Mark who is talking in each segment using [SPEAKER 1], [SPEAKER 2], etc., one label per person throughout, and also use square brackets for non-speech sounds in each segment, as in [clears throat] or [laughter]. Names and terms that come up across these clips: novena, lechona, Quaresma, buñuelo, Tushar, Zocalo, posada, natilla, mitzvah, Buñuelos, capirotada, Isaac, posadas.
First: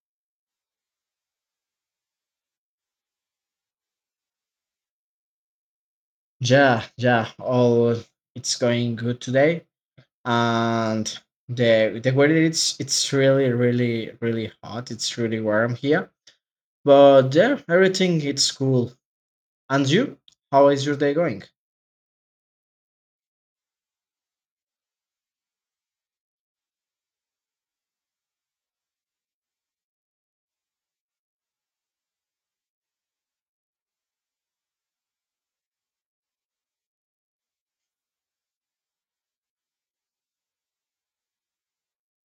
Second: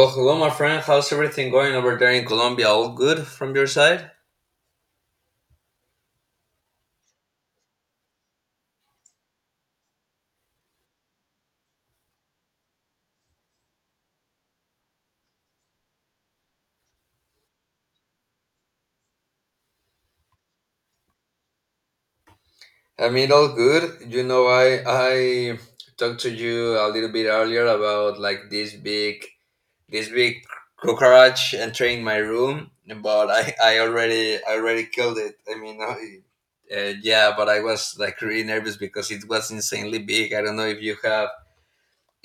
[SPEAKER 1] Well, hello, my friend. How's everything going over there in Colombia? All good from your side?
[SPEAKER 2] Yeah, yeah. All it's going good today, and the weather it's really hot. It's really warm here, but yeah, everything it's cool. And you, how is your day going?
[SPEAKER 1] I mean, all good. You know, I talked to you a little bit earlier about like this big this big cockroach entering my room, but I already killed it. I mean, yeah, but I was like really nervous because it was insanely big. I don't know if you have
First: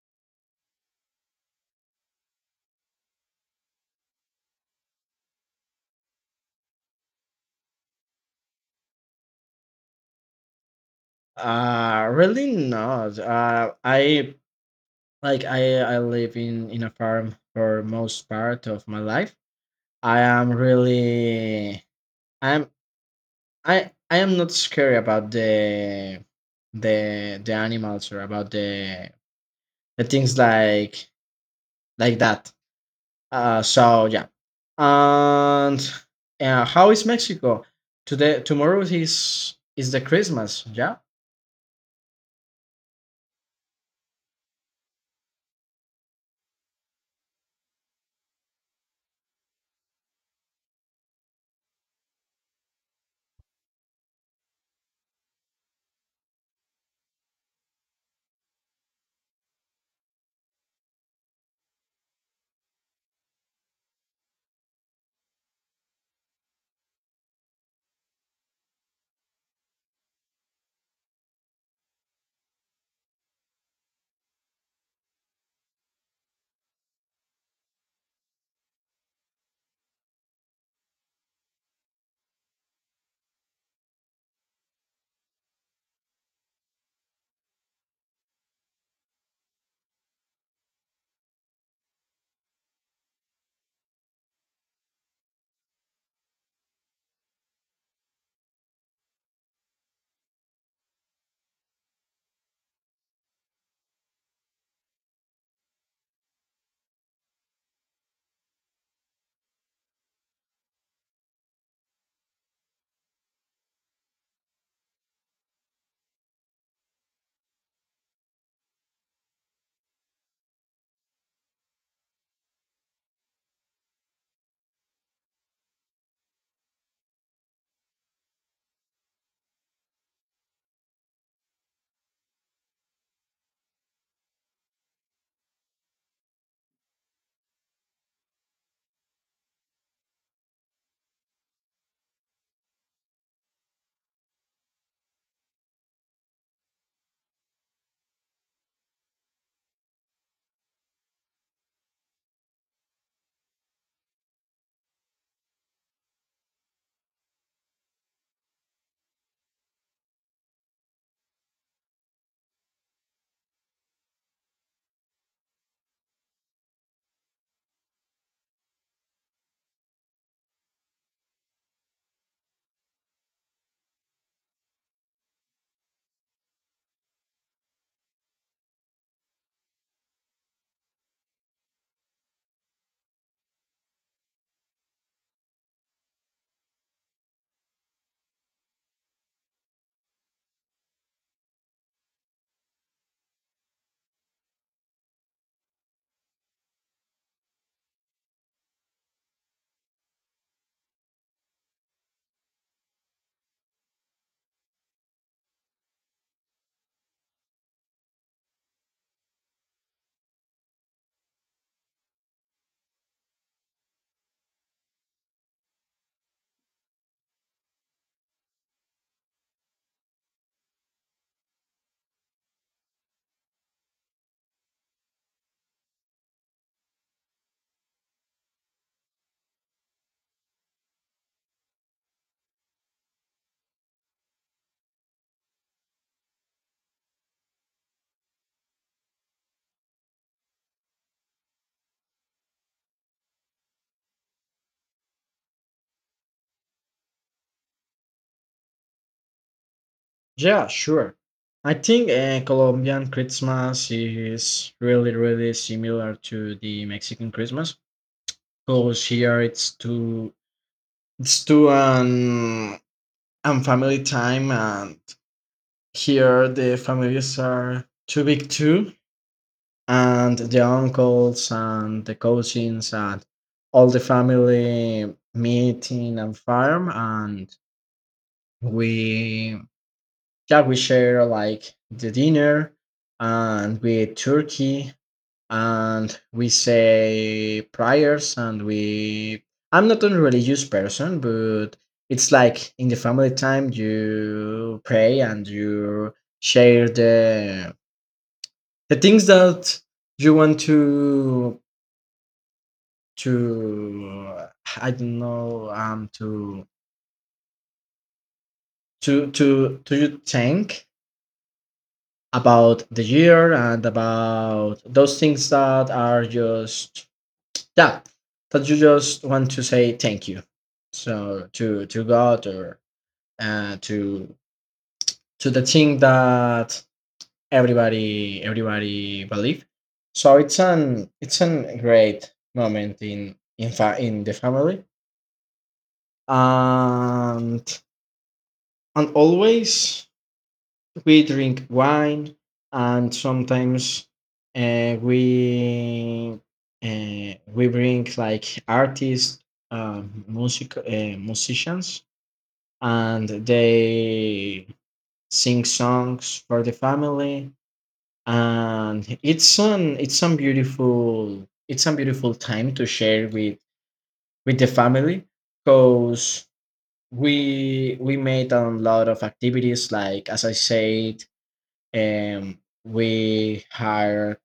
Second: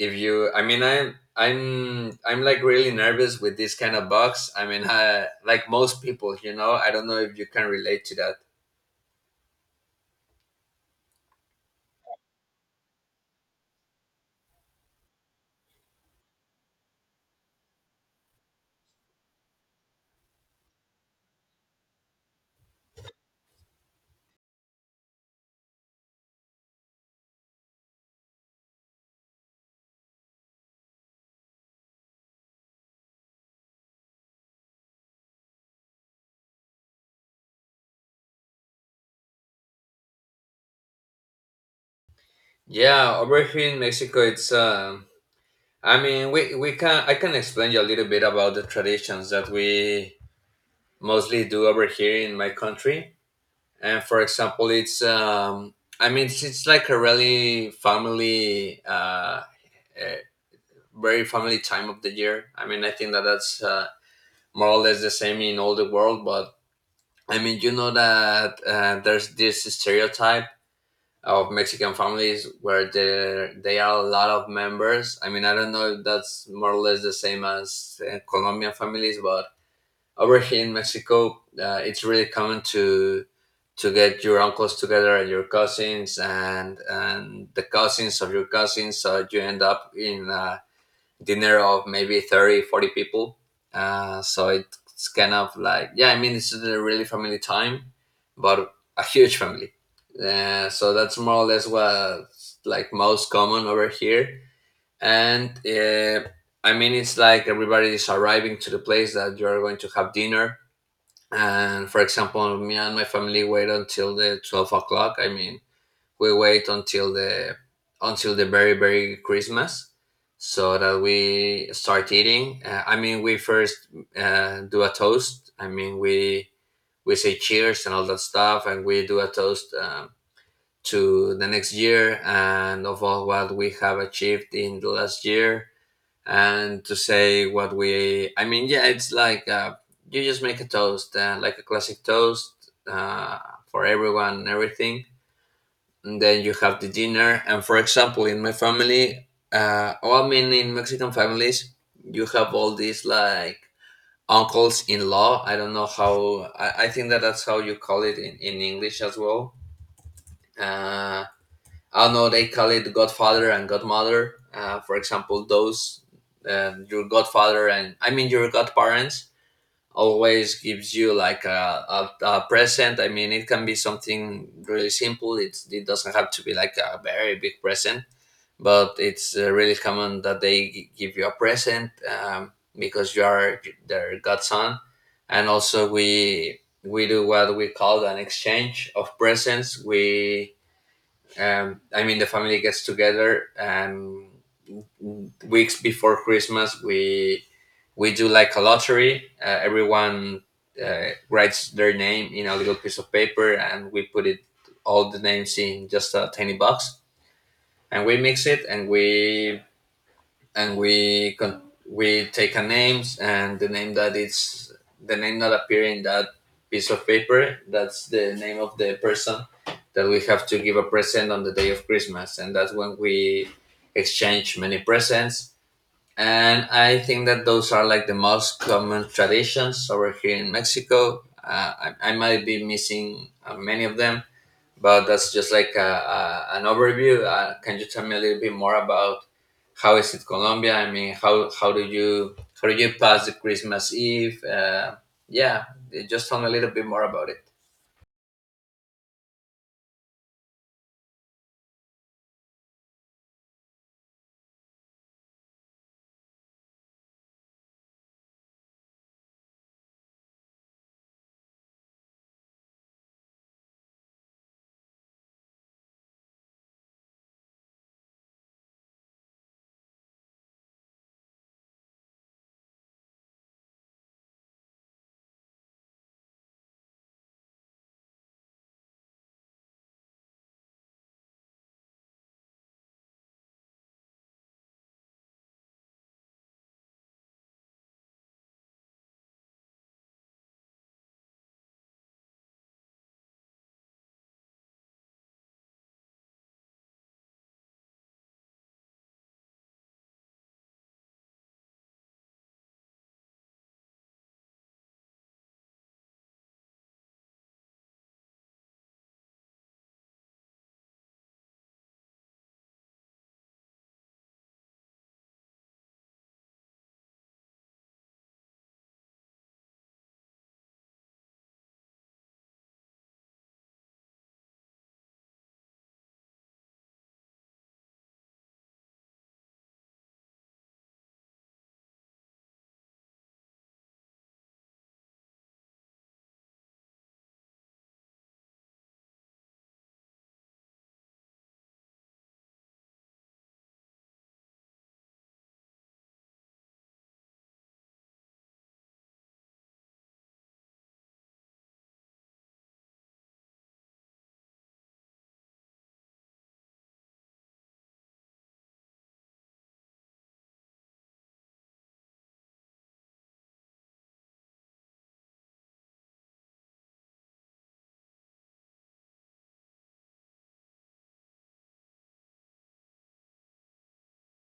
[SPEAKER 1] if you I mean, I'm like really nervous with this kind of bugs. I mean, [laughs] like most people. I don't know if you can relate to that.
[SPEAKER 2] Really not. I like I live in a farm for most part of my life. I am really. I'm. I am not scared about the animals or about the things like that. So yeah, and how is Mexico today? Tomorrow is the Christmas. Yeah,
[SPEAKER 1] Yeah, over here in Mexico it's I mean, we can I can explain you a little bit about the traditions that we mostly do over here in my country. And for example it's I mean, it's like a really family uh very family time of the year. I mean, I think that that's more or less the same in all the world. But I mean, you know that there's this stereotype of Mexican families where there they are a lot of members. I mean, I don't know if that's more or less the same as Colombian families, but over here in Mexico, it's really common to get your uncles together and your cousins and the cousins of your cousins, so you end up in a dinner of maybe 30, 40 people. So it's kind of like, yeah, I mean this is a really family time, but a huge family. So that's more or less what's like most common over here. And I mean, it's like everybody is arriving to the place that you are going to have dinner. And for example me and my family wait until the 12 o'clock. I mean, we wait until the very very Christmas so that we start eating. I mean, we first do a toast. I mean, we say cheers and all that stuff, and we do a toast, to the next year and of all what we have achieved in the last year, and to say what we. I mean, yeah, it's like you just make a toast, like a classic toast for everyone and everything. And then you have the dinner. And for example in my family oh, I mean, in Mexican families you have all these like uncles in law. I don't know how I think that that's how you call it in, English as well. uh I don't know, they call it godfather and godmother. For example those, your godfather and I mean your godparents always gives you like a present. I mean it can be something really simple. It doesn't have to be like a very big present, but it's really common that they give you a present, um, because you are their godson. And also we do what we call an exchange of presents. We I mean, the family gets together and weeks before Christmas we do like a lottery. Everyone writes their name in a little piece of paper, and we put it all the names in just a tiny box, and we mix it, and and we con- we take a names, and the name that is the name that appear in that piece of paper. That's the name of the person that we have to give a present on the day of Christmas, and that's when we exchange many presents. And I think that those are like the most common traditions over here in Mexico. I might be missing many of them, but that's just like an overview. Can you tell me a little bit more about how is it Colombia? I mean, how do you pass the Christmas Eve? Yeah, just tell me a little bit more about it.
[SPEAKER 2] yeah, sure. I think Colombian Christmas is really similar to the Mexican Christmas because here it's too and family time. And here, the families are too big too, and the uncles and the cousins and all the family meet in a farm, and we yeah, we share like the dinner, and we eat turkey, and we say prayers, and we. I'm not a religious person, but it's like in the family time you pray and you share the things that you want to I don't know to you think about the year and about those things that are just that that you just want to say thank you so to god or uh, to to the thing that everybody believe. So it's an great moment in in the family. and and always we drink wine, and sometimes uh, we we bring like artists, musicians, and they sing songs for the family. And it's an it's some beautiful time to share with the family, because we made a lot of activities, like as I said, we hired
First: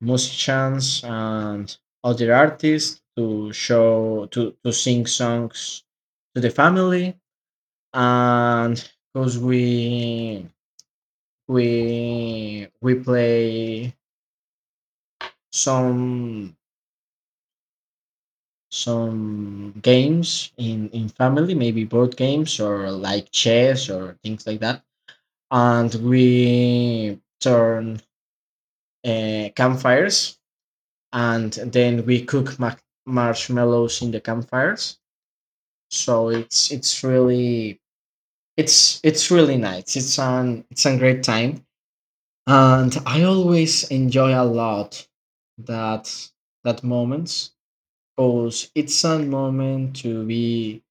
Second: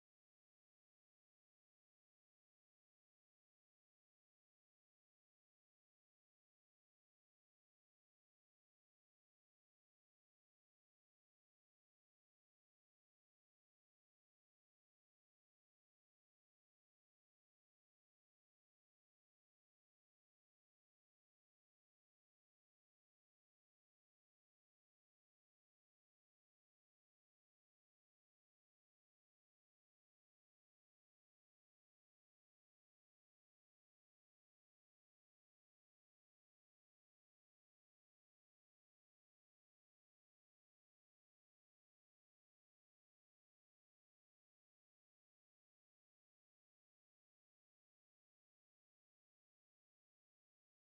[SPEAKER 2] musicians and other artists to sing songs to the family. And because we play some games in family, maybe board games or like chess or things like that. And we turn campfires, and then we cook marshmallows in the campfires. So it's really nice. It's a great time, and I always enjoy a lot that that moments, because it's a moment to be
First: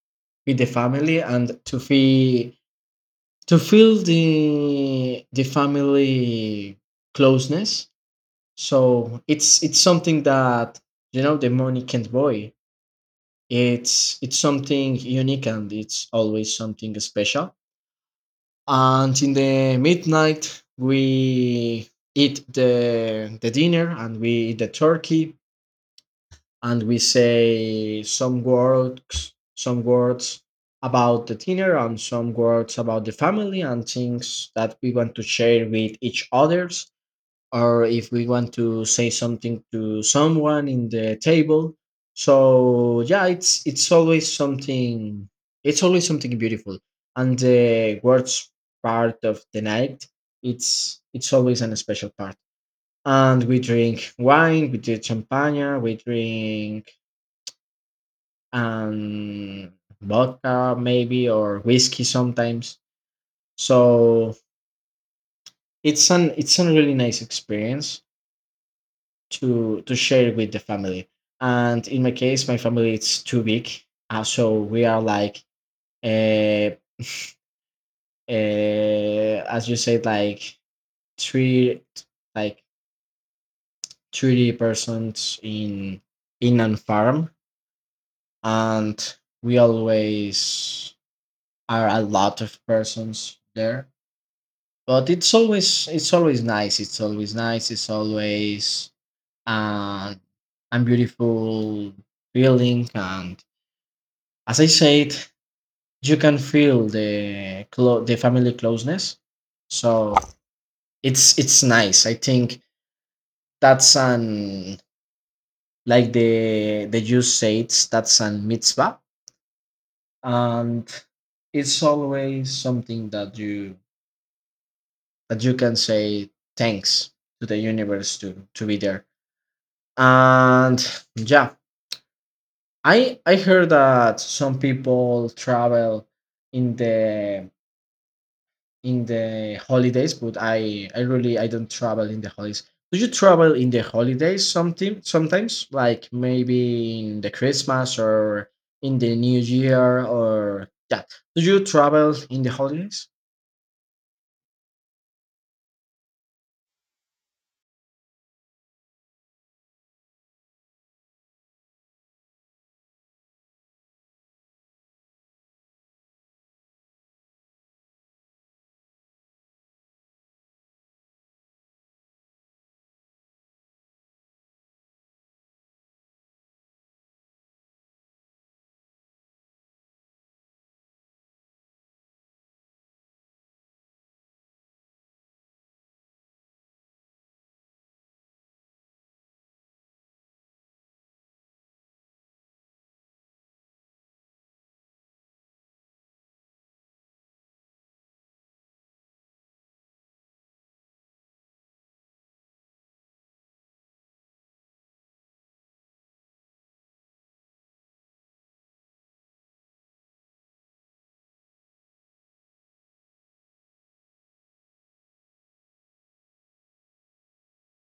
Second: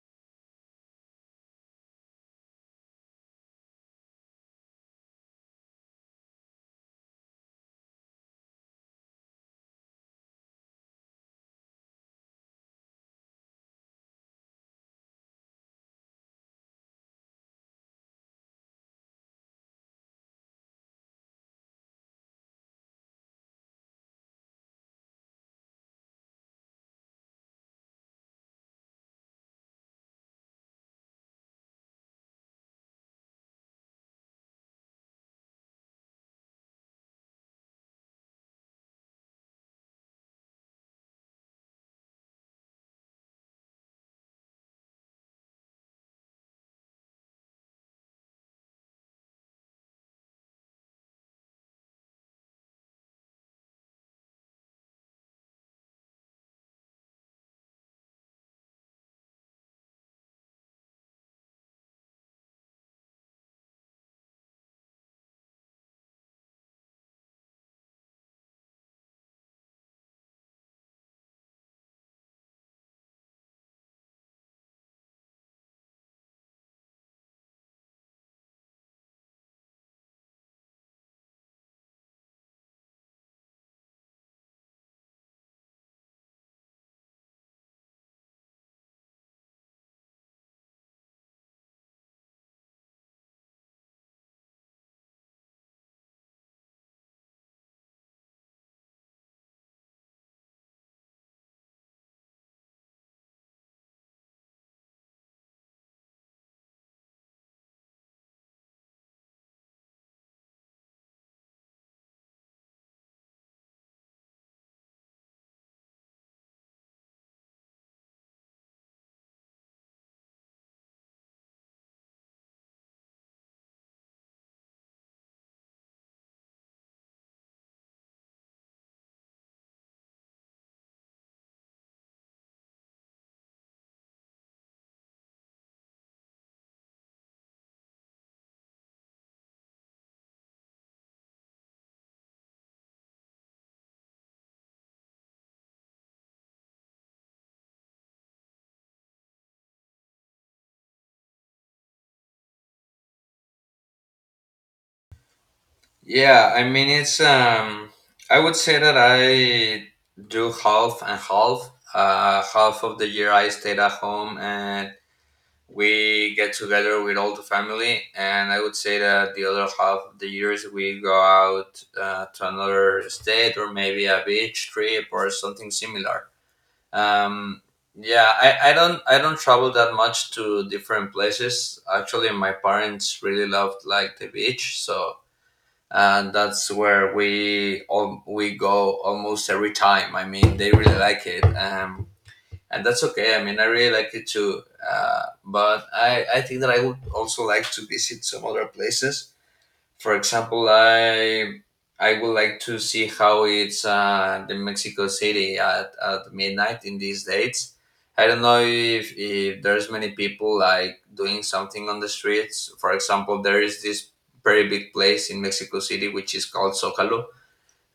[SPEAKER 2] with the family and to feel the family closeness. So it's something that, you know, the money can't buy. It's something unique, and it's always something special. And in the midnight we eat the dinner and we eat the turkey, and we say some words, about the dinner, and some words about the family and things that we want to share with each others, or if we want to say something to someone in the table. So yeah, it's always something beautiful. And the worst part of the night it's always an special part, and we drink wine, we drink champagne, we drink um vodka maybe or whiskey sometimes. So it's a really nice experience to share with the family. And in my case, my family it's too big, so we are like, uh, as you said, like three, like 30 persons in an farm, and we always are a lot of persons there. But it's always nice. It's always nice. It's always uh, a beautiful feeling. And as I said, you can feel the family closeness. So it's nice. I think that's an like the Jews say it's that's an mitzvah, and it's always something that you can say thanks to the universe to be there. And yeah, I heard that some people travel in the in the holidays, but I really I don't travel in the holidays. Do you travel in the holidays something sometimes? Like maybe in the Christmas or in the New Year or that. Do you travel in the holidays?
[SPEAKER 1] Yeah, I mean it's I would say that I do half and half. Half of the year I stayed at home, and we get together with all the family. And I would say that the other half of the years we go out, to another state or maybe a beach trip or something similar. Um yeah, I don't travel that much to different places. Actually my parents really loved like the beach, so and that's where we go almost every time. I mean, they really like it, and that's okay. I mean, I really like it too. But I think that I would also like to visit some other places. For example, I would like to see how it's the Mexico City at midnight in these dates. I don't know if there's many people like doing something on the streets. For example, there is this very big place in Mexico City which is called Zocalo,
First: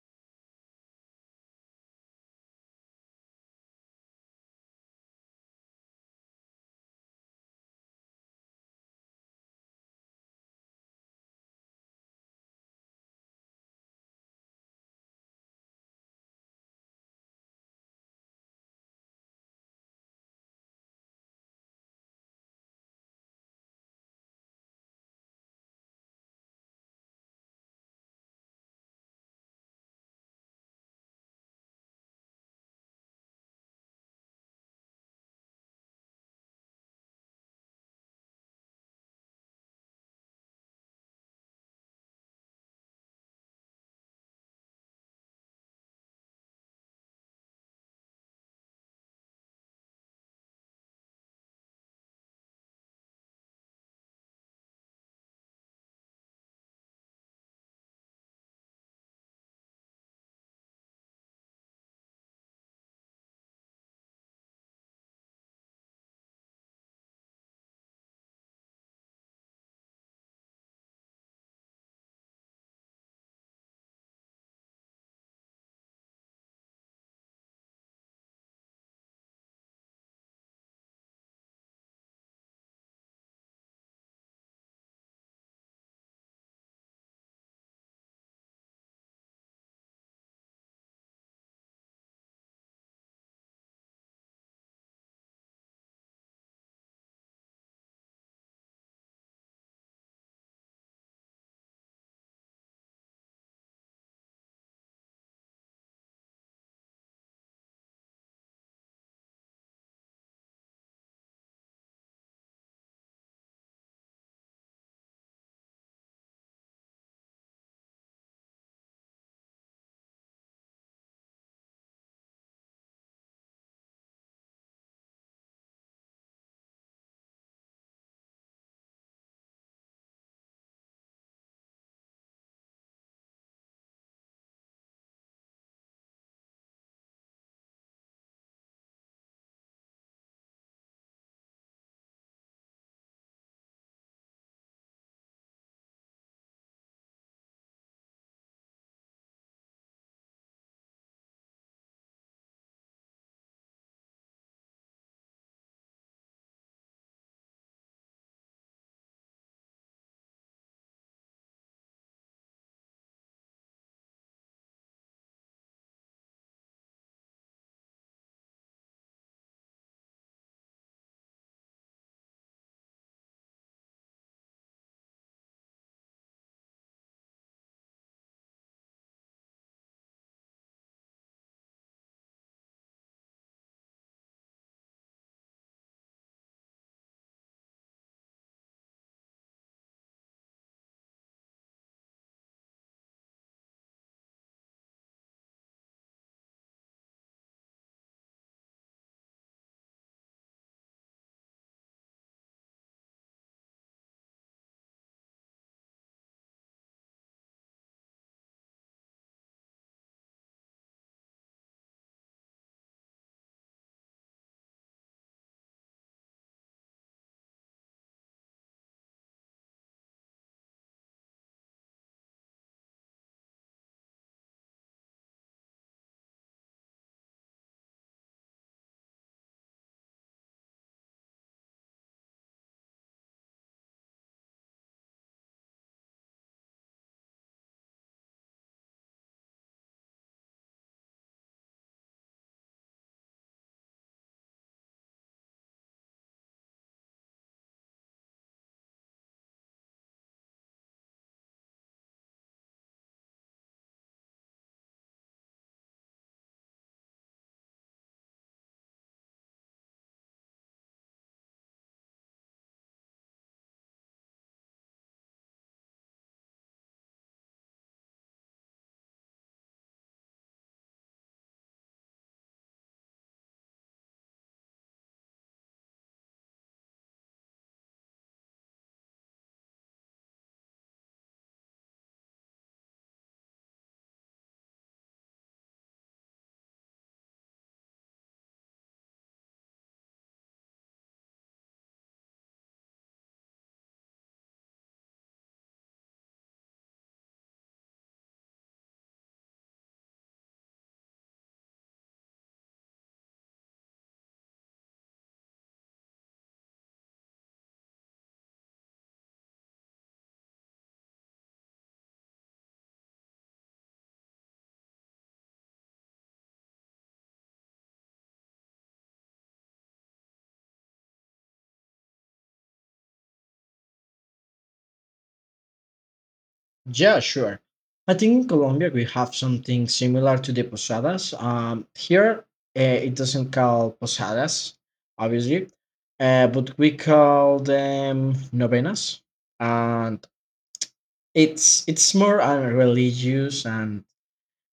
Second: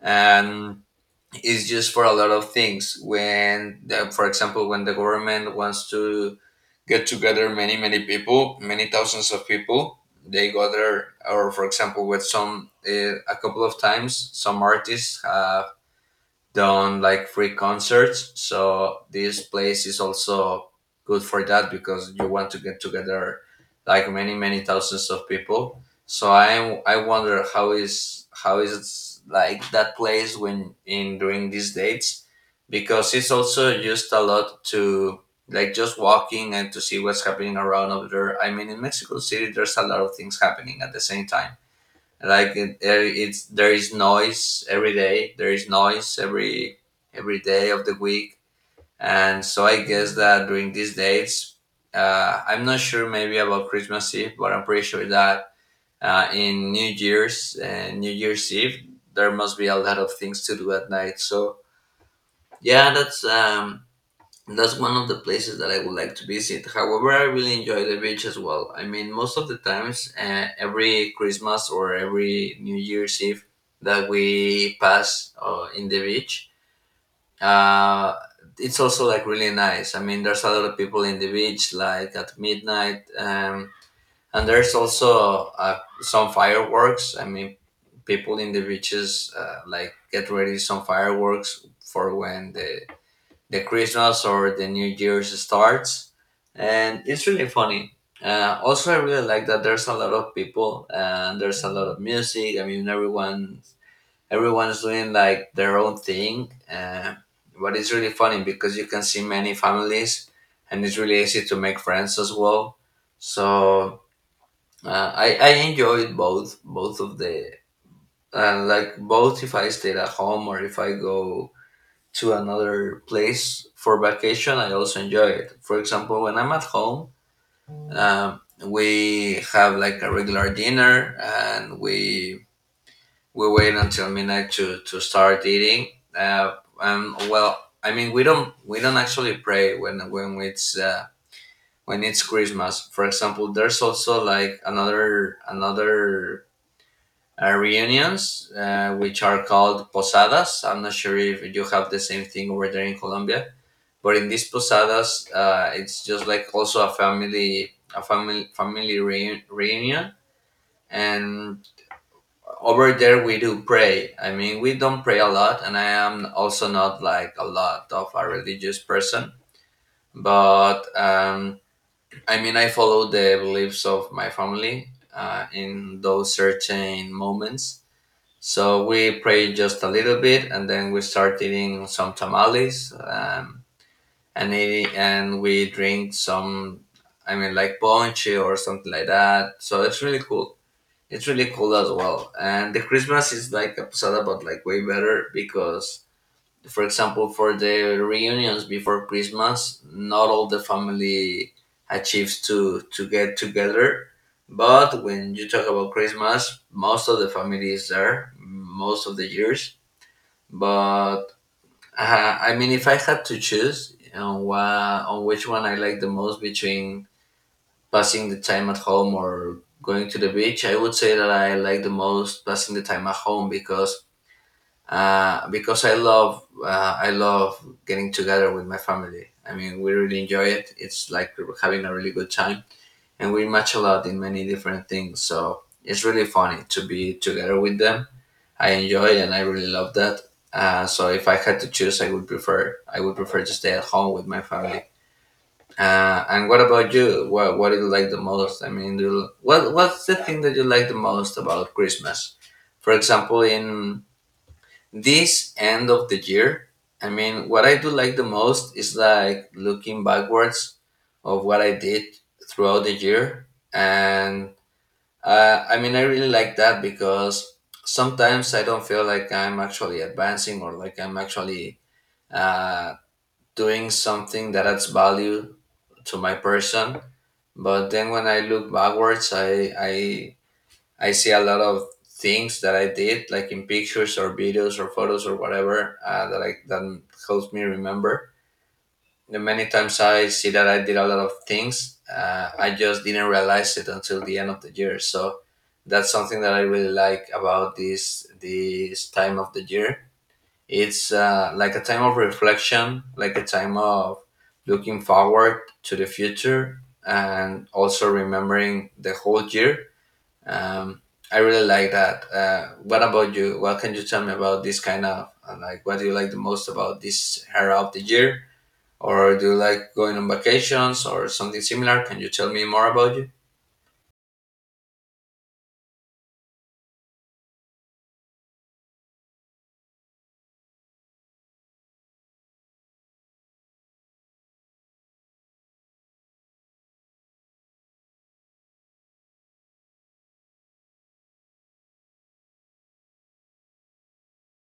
[SPEAKER 1] and it's just for a lot of things when for example when the government wants to get together many thousands of people they gather. Or for example with some a couple of times some artists done like free concerts. So this place is also good for that because you want to get together like many thousands of people. So I wonder how is it like that place when in during these dates, because it's also used a lot to like just walking and to see what's happening around over there. I mean in Mexico City there's a lot of things happening at the same time, like it, it's there is noise every day. There is noise every day of the week. And so I guess that during these days, I'm not sure maybe about Christmas Eve, but I'm pretty sure that in New Year's and New Year's Eve there must be a lot of things to do at night. So yeah, that's one of the places that I would like to visit. However, I really enjoy the beach as well. I mean, most of the times, every Christmas or every New Year's Eve that we pass in the beach, uh, it's also like really nice. I mean, there's a lot of people in the beach, like at midnight, and there's also some fireworks. I mean, people in the beaches like get ready some fireworks for when the Christmas or the New Year's starts, and it's really funny. Also, I really like that there's a lot of people and there's a lot of music. I mean, everyone's doing like their own thing, but it's really funny because you can see many families, and it's really easy to make friends as well. So I enjoyed both both of the like both if I stayed at home or if I go to another place for vacation, I also enjoy it. For example, when I'm at home, we have like a regular dinner, and we wait until midnight to start eating. Uh, well, I mean, we don't actually pray when it's Christmas. For example, there's also like another another. Reunions, which are called posadas. I'm not sure if you have the same thing over there in Colombia. But in these posadas, it's just like also a family family reunion. And over there, we do pray. I mean, we don't pray a lot, and I am also not like a lot of a religious person. But I mean, I follow the beliefs of my family, in those certain moments. So we pray just a little bit, and then we start eating some tamales. And and we drink some, I mean like ponche or something like that, so it's really cool. It's really cool as well. And the Christmas is like a posada but like way better because, for example, for the reunions before Christmas not all the family achieves to get together. But when you talk about Christmas most of the family is there most of the years. But I mean, if I had to choose on which one I like the most between passing the time at home or going to the beach, I would say that I like the most passing the time at home because, because I love, getting together with my family. I mean, we really enjoy it. It's like we're having a really good time, and we match a lot in many different things. So it's really funny to be together with them. I enjoy and I really love that. So if I had to choose, I would prefer to stay at home with my family. And what about you? What do you like the most? I mean, what's the thing that you like the most about Christmas? For example, in this end of the year, I mean, what I do like the most is like looking backwards of what I did throughout the year and I mean, I really like that because sometimes I don't feel like I'm actually advancing or like I'm actually uh, doing something that adds value to my person. But then when I look backwards, I see a lot of things that I did, like in pictures or videos or photos or whatever, that helps me remember the many times I see that I did a lot of things, I just didn't realize it until the end of the year. So that's something that I really like about this time of the year. It's like a time of reflection, like a time of looking forward to the future, and also remembering the whole year. Um, I really like that. What about you? What can you tell me about this kind of like what do you like the most about this era of the year? Or do you like going on vacations or something similar? Can you tell me more about you?
[SPEAKER 2] Yeah, sure. I think in Colombia we have something similar to the posadas. Here uh, it doesn't call posadas, obviously, but we call them novenas, and it's more a religious and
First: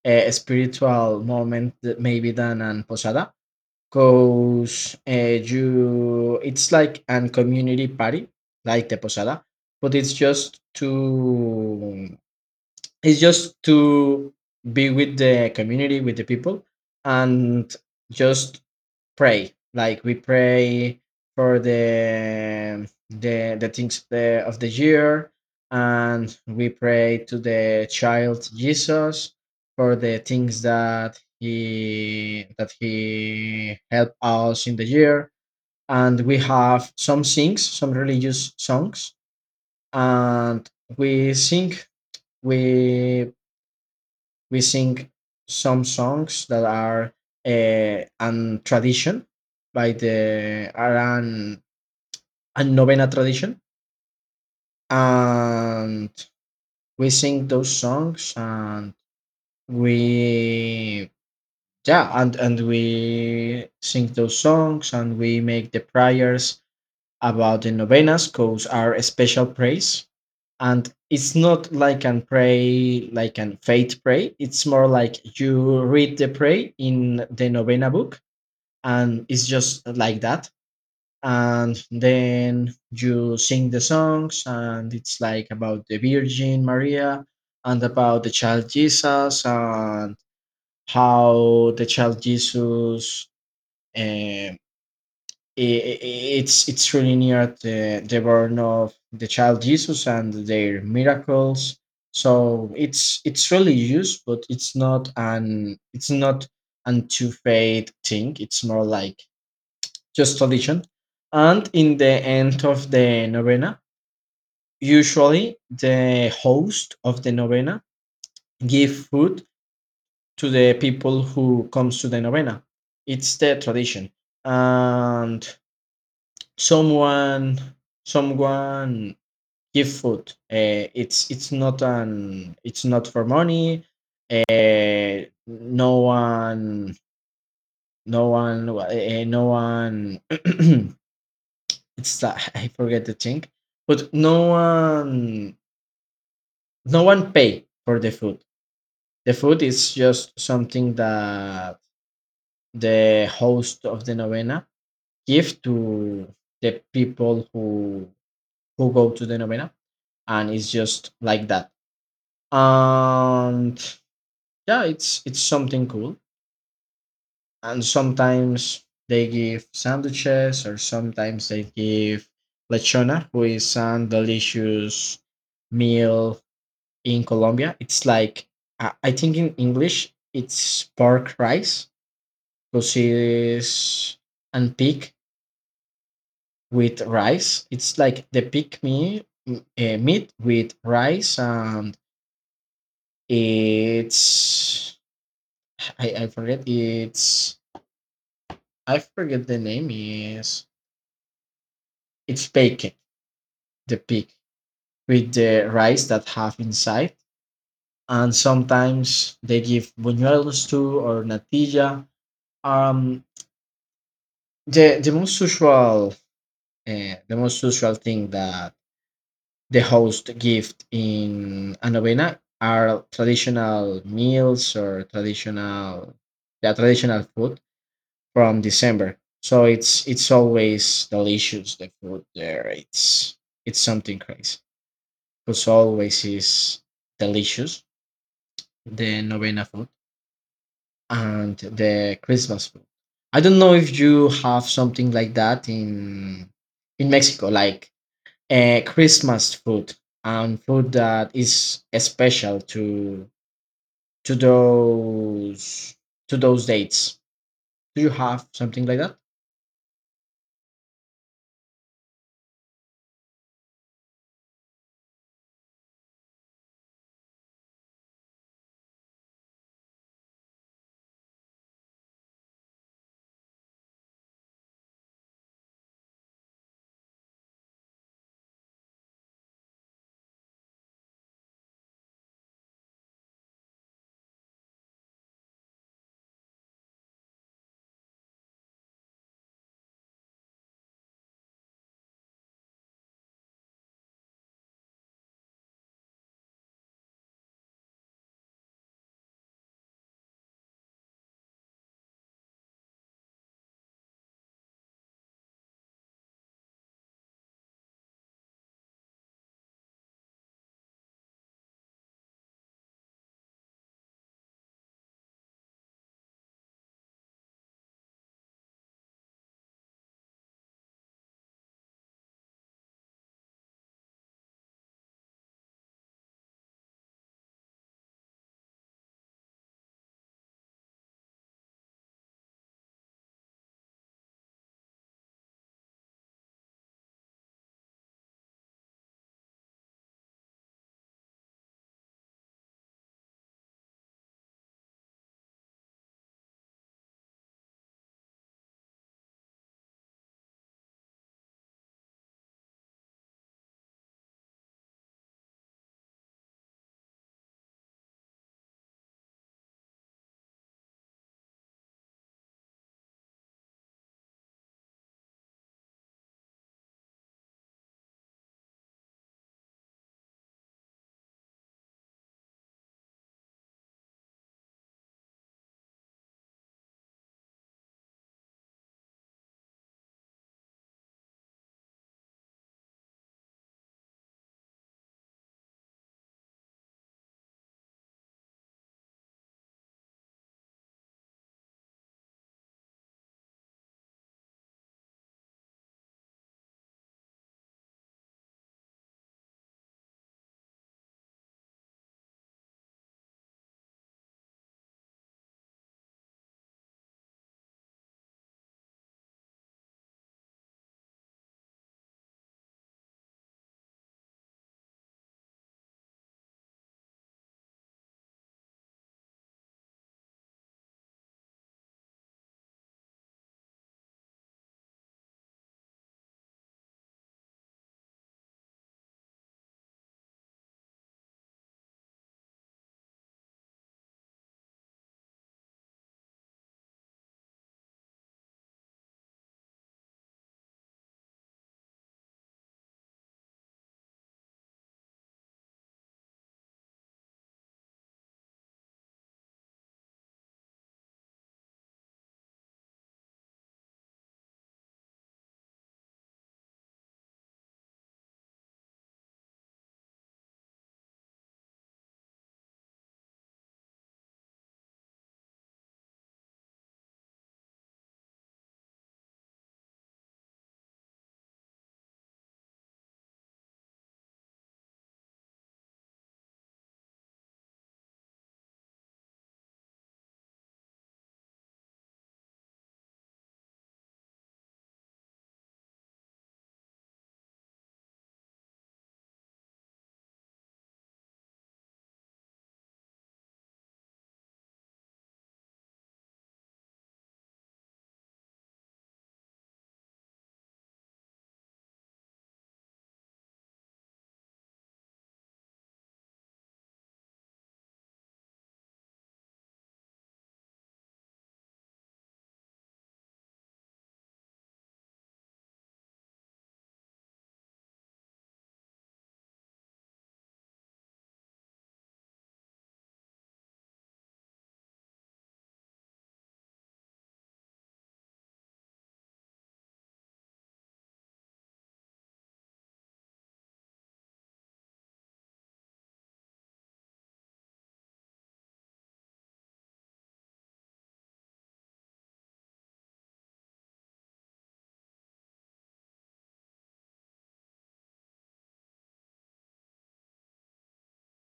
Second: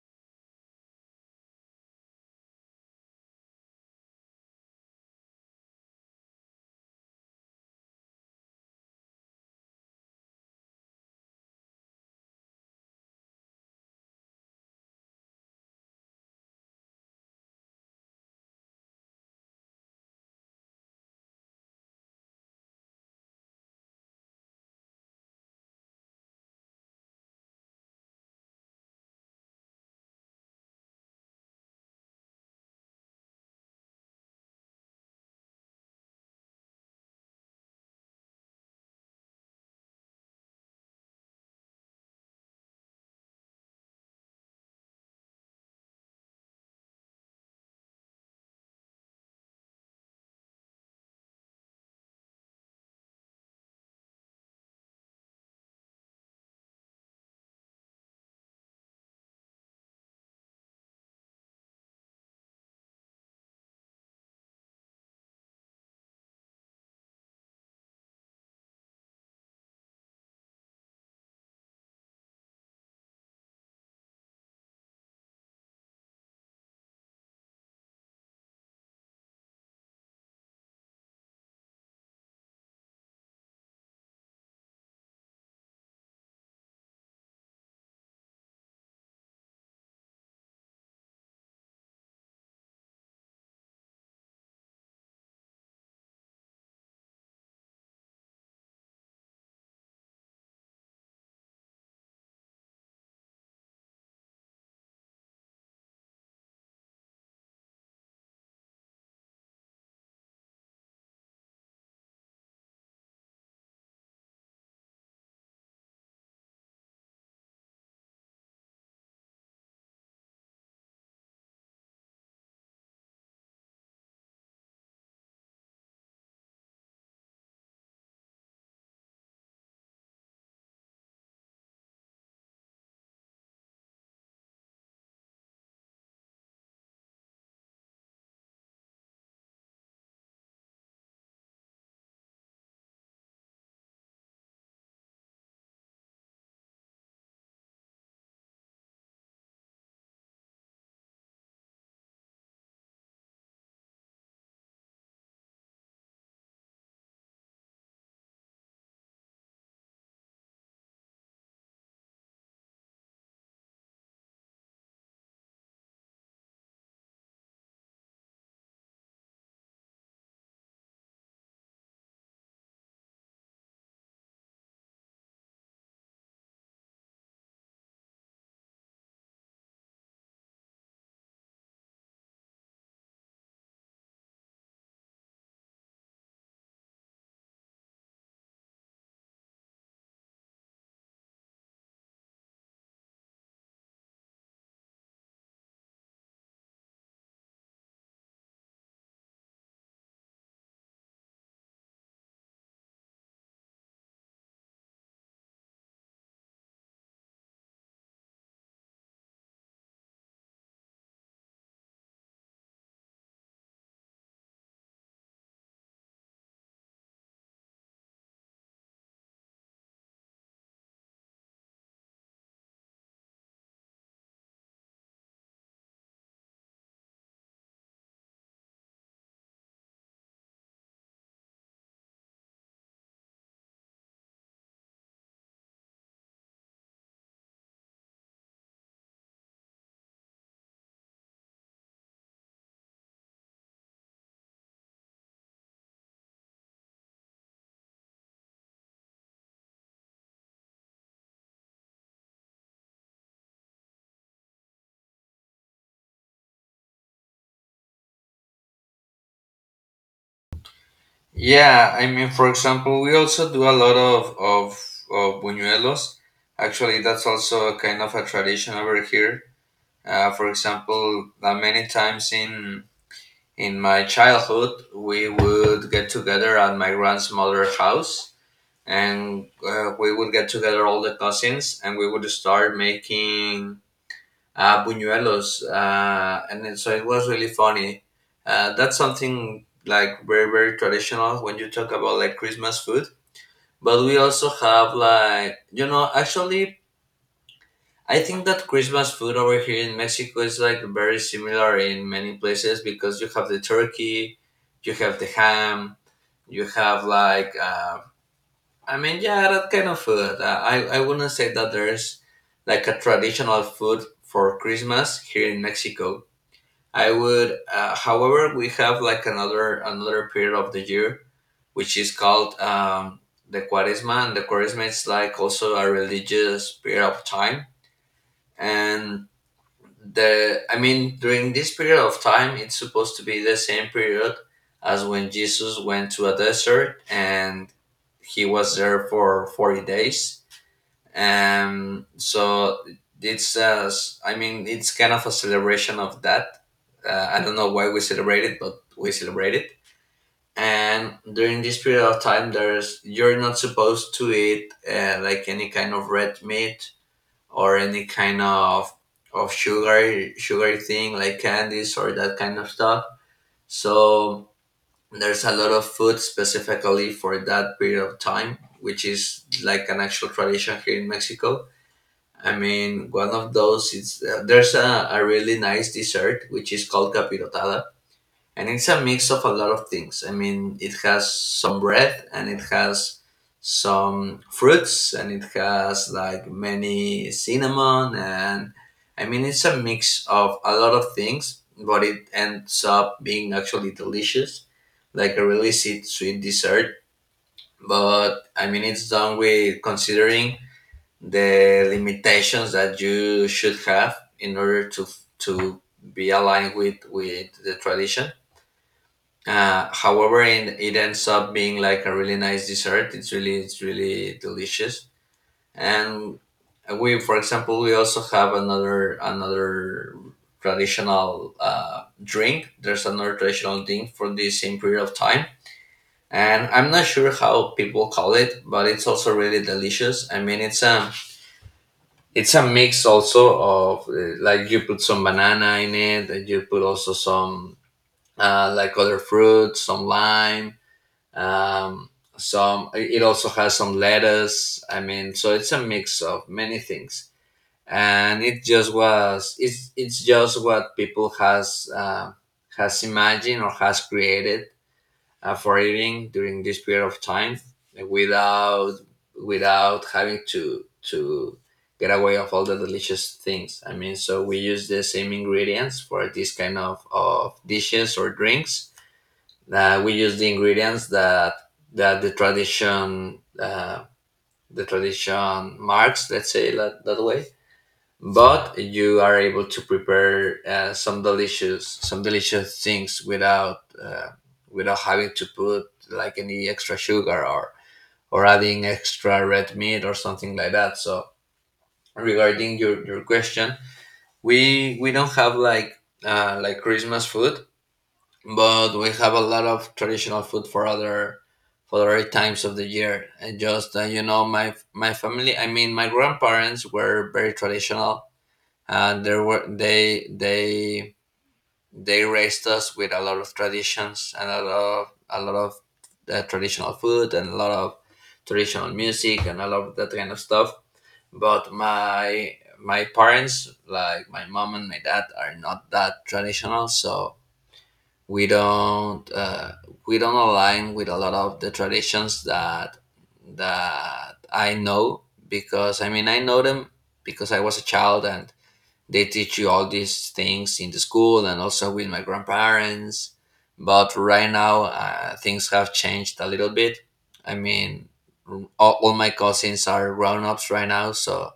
[SPEAKER 2] a spiritual moment that maybe than an posada, because you it's like an community party like the posada, but it's just to be with the community with the people, and just pray like we pray for the things of of the year. And we pray to the child Jesus for the things that he helped us in the year. And we have some things, some religious songs, and we sing we we sing some songs that are an tradition by the are an, a novena tradition. And we sing those songs and we yeah and we sing those songs and we make the prayers about the novenas, because are a special praise. And it's not like an pray like an faith pray, it's more like you read the pray in the novena book, and it's just like that. And then you sing the songs, and it's like about the Virgin Maria and about the child Jesus, and how the child Jesus um, i- i- it's really near the born of the child Jesus and their miracles. So it's really used, but it's not an two faith thing, it's more like just tradition. And in the end of the novena, usually the host of the novena give food to the people who comes to the novena. It's the tradition. And someone someone give food. It's not an it's not for money. Uh, no one no one [clears throat] it's that [laughs] I forget the thing, but no one pay for the food. The food is just something that the host of the novena give to the people who go to the novena, and it's just like that. And yeah, it's something cool. And sometimes they give sandwiches, or sometimes they give lechona, who is a delicious meal in Colombia. It's like I think in English it's pork rice, because it is, and pig with rice. It's like the pig meat, with rice, and it's I forget the name is it's bacon, the pig with the rice that have inside. And sometimes they give buñuelos too, or natilla. um The the most usual thing that the host give in a novena are traditional meals or traditional the traditional food from December. So it's always delicious the food there. It's something crazy, because always is delicious the novena food and the Christmas food. I don't know if you have something like that in Mexico, like Christmas food and food that is special to to those to those dates. Do you have something like that?
[SPEAKER 1] Yeah, I mean, for example, we also do a lot of buñuelos. Actually, that's also a kind of a tradition over here. For example, many times in my childhood, we would get together at my grandmother's house, and we would get together all the cousins, and we would start making Buñuelos, and then, so it was really funny. That's something like very very traditional when you talk about like Christmas food. But we also have, like, you know, actually I think that Christmas food over here in Mexico is like very similar in many places because you have the turkey, you have the ham, you have like I mean, yeah, that kind of food. I wouldn't say that there's like a traditional food for Christmas here in Mexico I would, however, we have like another period of the year which is called the Quaresma, and the Quaresma is like also a religious period of time. And the I mean, during this period of time, it's supposed to be the same period as when Jesus went to a desert and he was there for 40 days. And so it's I mean, it's kind of a celebration of that I don't know why we celebrate it, but we celebrate it. And during this period of time, there's you're not supposed to eat like any kind of red meat or any kind of sugary thing like candies or that kind of stuff. So there's a lot of food specifically for that period of time, which is like an actual tradition here in Mexico. I mean, one of those is there's a really nice dessert which is called capirotada and it's a mix of a lot of things. I mean, it has some bread and it has some fruits and it has like many cinnamon and I mean it's a mix of a lot of things, but it ends up being actually delicious, like a really sweet, sweet dessert. But I mean, it's done with considering the limitations that you should have in order to be aligned with the tradition however, it ends up being like a really nice dessert. It's really delicious. And we, for example, we also have another traditional drink. There's another traditional drink for the same period of time, and I'm not sure how people call it, but it's also really delicious. I mean, it's a mix also of like you put some banana in it, and you put also some like other fruits, some lime um, some it also has some lettuce, I mean, so it's a mix of many things and it's just what people has imagined or has created for eating during this period of time without having to get away of all the delicious things, I mean, so we use the same ingredients for this kind of dishes or drinks we use the ingredients that that the tradition uh, the tradition marks. Let's say that, that way. But you are able to prepare some delicious things without without having to put like any extra sugar or adding extra red meat or something like that. So regarding your question, we don't have like Christmas food, but we have a lot of traditional food for other times of the year and just you know, my family, I mean, my grandparents were very traditional and there were they they raised us with a lot of traditions and a lot of traditional food and a lot of traditional music and a lot of that kind of stuff but my parents, like my mom and my dad, are not that traditional so we don't uh, we don't align with a lot of the traditions that I know because I mean I know them because I was a child and they teach you all these things in the school and also with my grandparents. But right now things have changed a little bit. I mean, all my cousins are grown ups right now, so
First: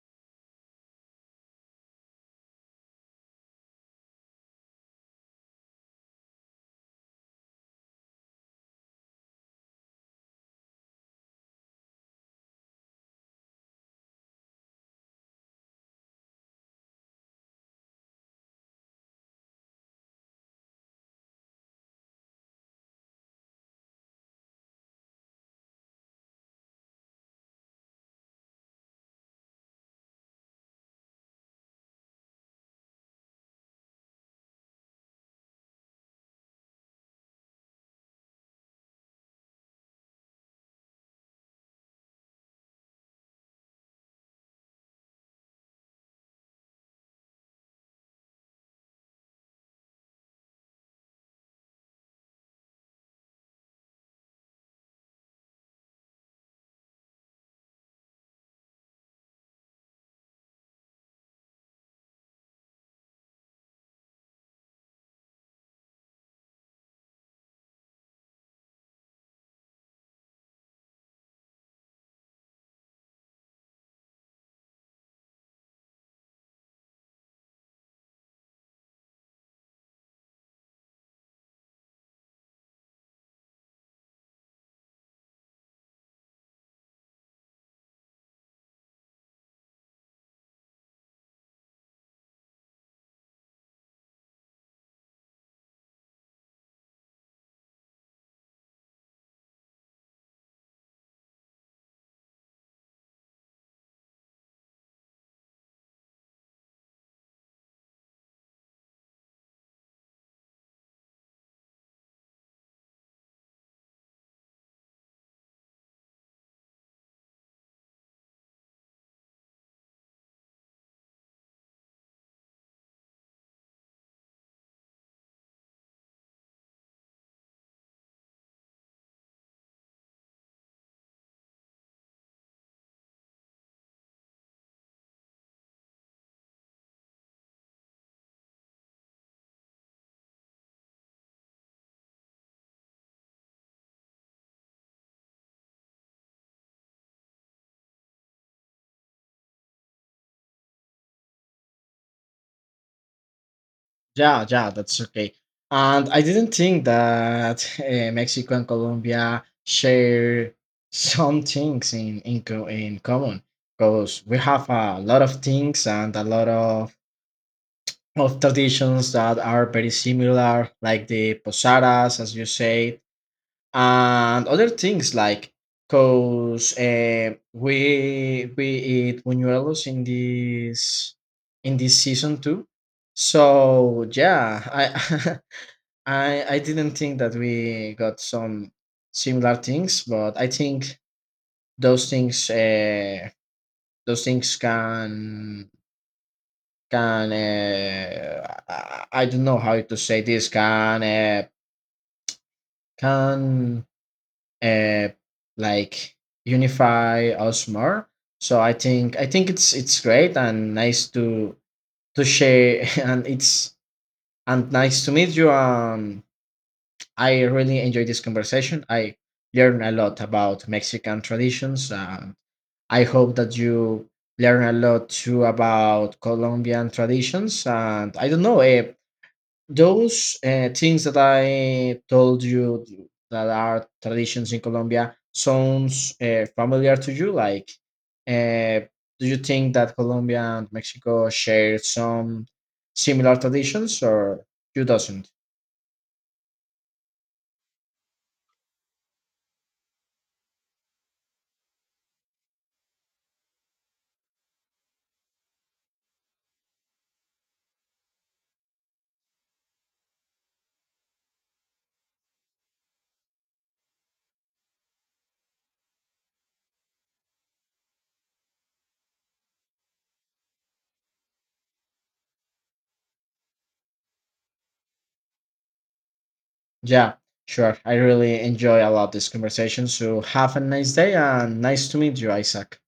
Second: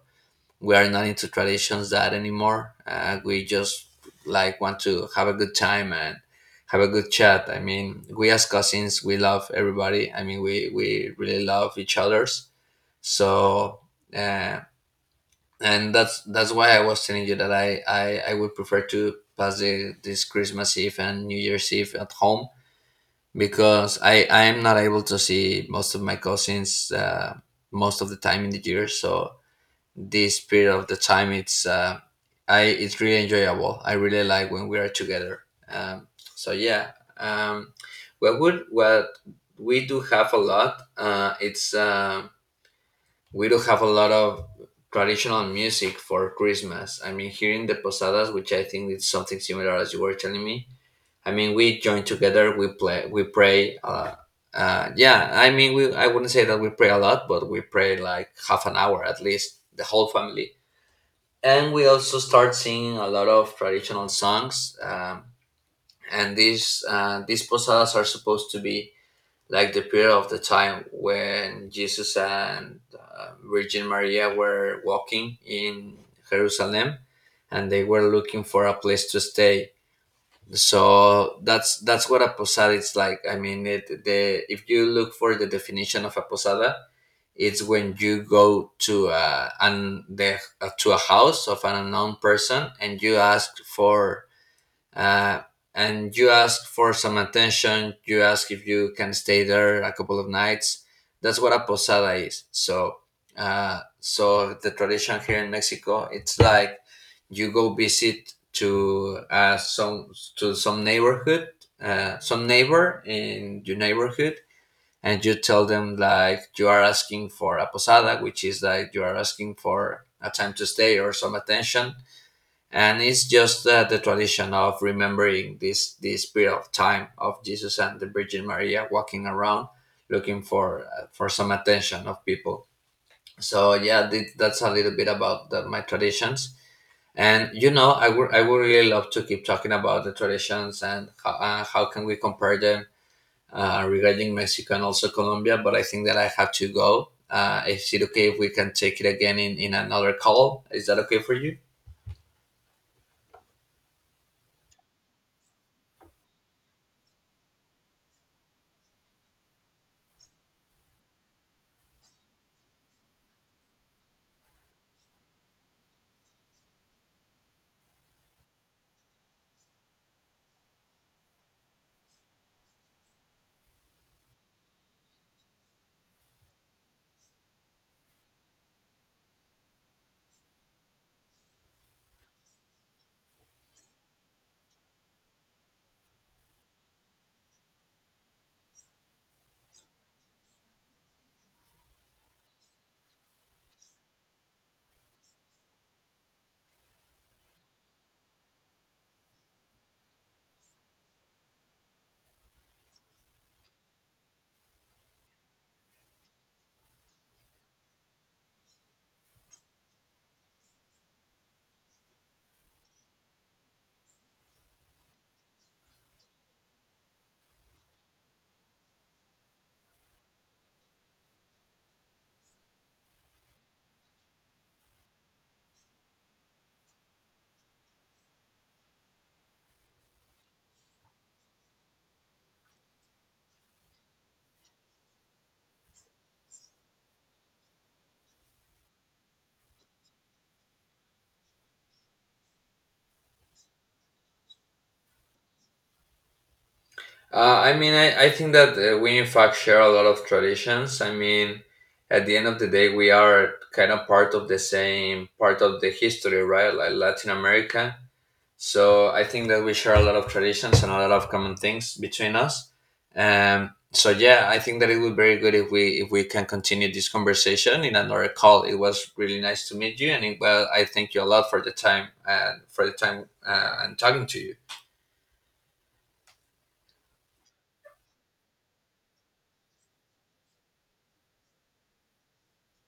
[SPEAKER 1] we are not into traditions that anymore. We just like want to have a good time and have a good chat. I mean, we as cousins, we love everybody. I mean, we really love each other's. So, uh, and that's why I was telling you that I would prefer to pass this Christmas Eve and New Year's Eve at home because I am not able to see most of my cousins most of the time in the year. So this period of the time it's I it's really enjoyable. I really like when we are together. Um, so yeah, um, what we do have a lot. It's we do have a lot of traditional music for Christmas. I mean, here in the posadas, which I think is something similar as you were telling me. I mean, we join together, we play, we pray. Yeah, I mean, we I wouldn't say that we pray a lot, but we pray like 1/2 an hour at least, the whole family and we also start singing a lot of traditional songs, and these posadas are supposed to be like the period of the time when Jesus and Virgin Maria were walking in Jerusalem and they were looking for a place to stay, so that's what a posada is like, I mean, it, the if you look for the definition of a posada it's when you go to to a house of an unknown person and you ask for uh, and you ask for some attention. You ask if you can stay there a couple of nights. That's what a posada is. So so the tradition here in Mexico, it's like you go visit to some to some neighborhood, some neighbor in your neighborhood, and you tell them like you are asking for a posada, which is like you are asking for a time to stay or some attention. And it's just the tradition of remembering this period of time of Jesus and the Virgin Maria walking around looking for some attention of people. So yeah, that's a little bit about my traditions. And you know, I would really love to keep talking about the traditions and how can we compare them regarding Mexico and also Colombia, but I think that I have to go. Is it okay if we can take it again in another call? Is that okay for you?
[SPEAKER 2] Yeah, yeah, that's okay. And I didn't think that [laughs] Mexico and Colombia share some things in in common, because we have a lot of things and a lot of traditions that are very similar, like the posadas, as you said, and other things, like because we eat buñuelos in this season too. So yeah, I [laughs] I didn't think that we got some similar things, but I think those things can can uh, i I don't know how to say this, can can uh, like unify us more. So I think it's great and nice to share [laughs] and it's and nice to meet you. I really enjoyed this conversation. I learned a lot about Mexican traditions, and I hope that you learn a lot too about Colombian traditions. And I don't know, those things that I told you that are traditions in Colombia sounds familiar to you. Like, uh, do you think that Colombia and Mexico share some similar traditions, or you doesn't?
[SPEAKER 1] I mean, I think that we in fact share a lot of traditions. I mean, at the end of the day, we are kind of part of the same part of the history, right? Like Latin America. So I think that we share a lot of traditions and a lot of common things between us. So yeah, I think that it would be very good if we can continue this conversation in another call. It was really nice to meet you, and it, well, I thank you a lot for the time and for the time and talking to you.
[SPEAKER 2] Yeah, sure. I really enjoy a lot this conversation. So have a nice day and nice to meet you, Isaac.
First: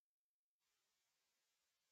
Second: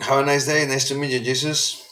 [SPEAKER 1] Have a nice day. Nice to meet you, Jesus.